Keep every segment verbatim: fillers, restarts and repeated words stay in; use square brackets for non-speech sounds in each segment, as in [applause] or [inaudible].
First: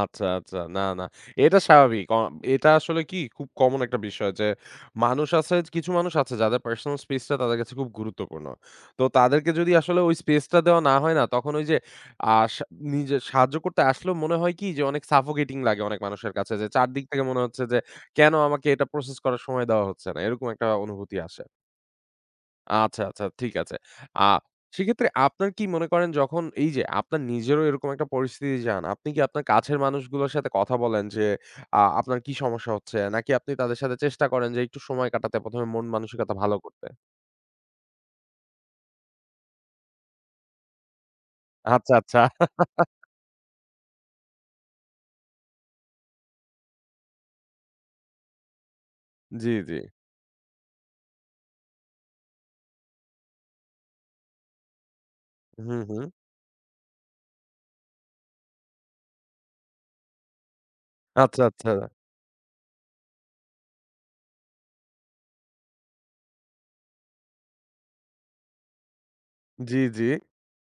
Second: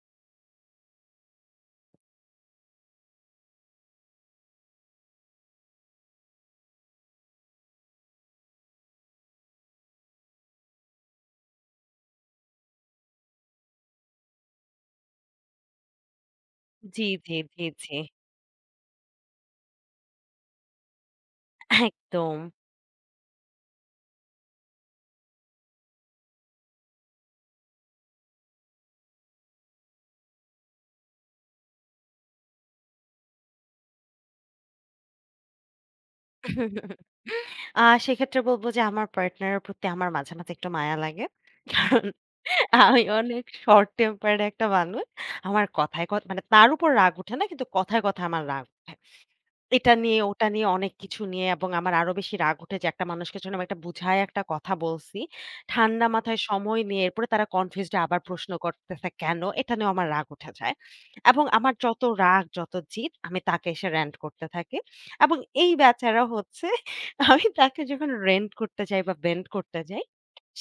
আচ্ছা, আচ্ছা। না, না। এটা স্বাভাবিক। আ এটা আসলে কি খুব কমন একটা বিষয় যে মানুষ আছে কিছু মানুষ আছে যাদের পার্সোনাল স্পেস টা তাদের কাছে খুব গুরুত্বপূর্ণ। তো তাদেরকে যদি আসলে ওই স্পেস টা দেওয়া না হয় না তখন ওই যে আ সা নিজে সাহায্য করতে আসলেও মনে হয় কি যে অনেক সাফোকেটিং লাগে অনেক মানুষের কাছে যে চার জি, দিক থেকে জি, মনে হচ্ছে জি, যে জি। কেনো আমাকে এটা প্রসেস করার সময় দেওয়া হচ্ছে না। এরকম একটা অনুভূতি আসে। একদম। আচ্ছা, আচ্ছা ঠিক আছে। আ সেক্ষেত্রে আপনার কি মনে করেন যখন এই যে আপনার নিজেরও এরকম একটা পরিস্থিতি যান, আপনি কি আপনার কাছের মানুষগুলোর সাথে কথা বলেন যে আ আপনার কি সমস্যা হচ্ছে নাকি আপনি তাদের সাথে চেষ্টা করেন যে একটু সময় কাটাতে প্রথম এ মন-মানসিকতা ভালো করতে? [chuckles] আ সেক্ষেত্রে বলব যে আমার পার্টনার এর প্রতি আমার মাঝে, মাঝে একটু মায়া লাগে। আচ্ছা, কারণ আচ্ছা। আমি [chuckles] অনেক শর্ট টেম্পারড একটা মানুষ। আমার কথায়, কথায় ক মানে তার উপর রাগ উঠে না কিন্তু কথায়, কথায় আমার রাগ উঠে। জি, জি। এটা নিয়ে ওটা নিয়ে অনেক কিছু নিয়ে এবং আমার আরো বেশি রাগ উঠে যে একটা মানুষকে যখন এটা বুঝাই একটা কথা বলছি। হুম, হুম। ঠান্ডা মাথায় সময় নিয়ে এরপরে তারা কনফিউজড আবার প্রশ্ন করতেছে কেনো? এটা নিয়েও আমার রাগ উঠে যায়। আচ্ছা, এবং আমার আচ্ছা। যত রাগ যত জিৎ আমি তাকে এসে রেন্ট করতে থাকি। এবং এই বেচারা হচ্ছে আমি তাকে যখন রেন্ট করতে যাই বা বেন্ড করতে জি, যাই, জি।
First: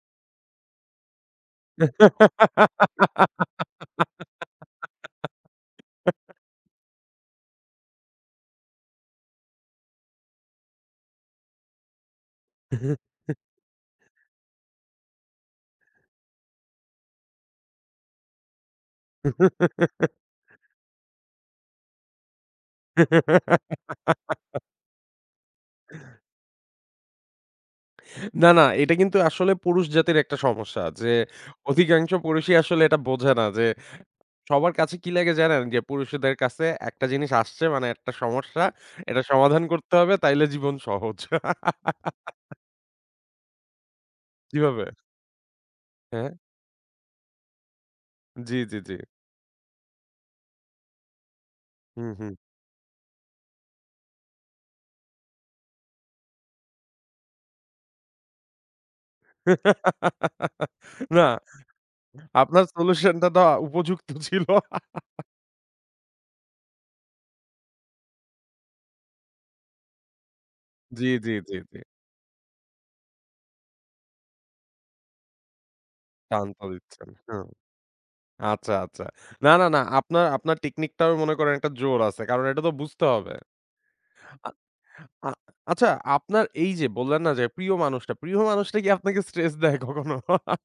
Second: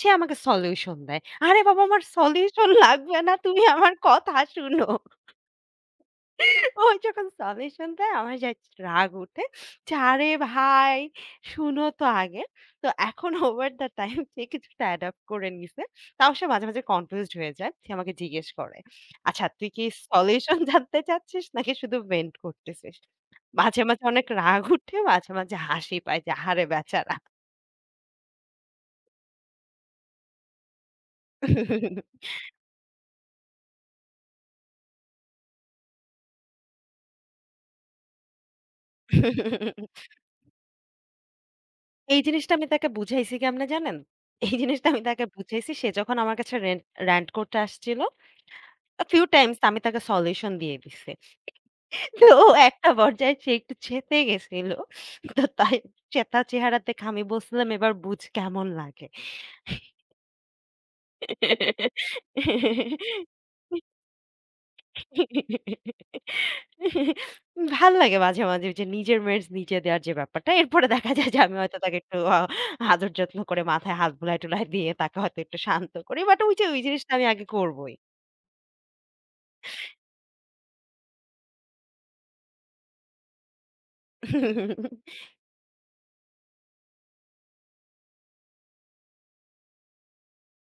সে আমাকে সলিউশন দেয়। আরে বাবা আমার সলিউশন লাগবে না। তুমি আমার কথা শুনো। [laughs] ও যখন সলিউশন দেয় আমার জাস্ট রাগ উঠে যে আরে ভাই শুনো তো আগে। তো এখন [chuckles] ওভার দ্যা টাইম যে কিছুটা অ্যাডপ্ট করে নিয়েছে। তাও সে মাঝে, মাঝে কনফিউজড হয়ে যায়। সে আমাকে জিজ্ঞেস করে, "আচ্ছা, তুই কি সলিউশন [chuckles] জানতে চাচ্ছিস নাকি শুধু ভেন্ট করতেছিস?" মাঝে, মাঝে অনেক রাগ [laughs] উঠে মাঝে, মাঝে হাসি পায় যে, আহারে বেচারা! না, না এটা কিন্তু আসলে পুরুষ জাতির একটা সমস্যা যে অধিকাংশ [chuckles] পুরুষই আসলে এটা বোঝে না যে সবার কাছে কি লাগে জানেন যে পুরুষদের কাছে একটা জিনিস আসছে মানে একটা সমস্যা এটা সমাধান করতে হবে [chuckles] তাইলে জীবন সহজ। এই জিনিসটা [laughs] আমি তাকে বুঝাইছি কেমনে জানেন? এই কীভাবে? জিনিসটা আমি তাকে বুঝাইছি সে যখন হ্যাঁ। আমার কাছে রেন্ট র‍্যান্ট করতে আসছিল জি, জি, জি, জি। আ ফিউ টাইমস আমি তাকে সলিউশন দিয়ে দিছি। হুম, তো হুম। একটা পর্যায় সে একটু চেতে গেছিল। তো তাই চেতা চেহারা দেখে আমি বলসিলাম "এবার বুঝ কেমন লাগে।" [laughs] না। আপনার সলিউশন টা তো [laughs] উপযুক্ত ছিল। [chuckles] [laughs] ভাল্লাগে মাঝে, মাঝে যে নিজের মেডস নিজে দেওয়ার যে ব্যাপারটা এরপরে জি, দেখা যায় জি, যে জি, আমি জি। হয়তো তাকে একটু আ আদর যত্ন করে মাথায় হাত বুলায়-টুলায় দিয়ে তাকে হয়তো একটু শান্ত করি বাট টান তো ঐযে ওই দিচ্ছেন। জিনিসটা আমি আগে হুম। করবই। আচ্ছা, আচ্ছা। না, না, না আপনার আপনার টেকনিক টাও মনে করেন একটা জোর আছে। কারণ এটা তো বুঝতে হবে। আ আ [chuckles] আচ্ছা আপনার এই যে বললেন না যে প্রিয় মানুষটা প্রিয় মানুষটা কি আপনাকে স্ট্রেস দেয় কখনো? [chuckles]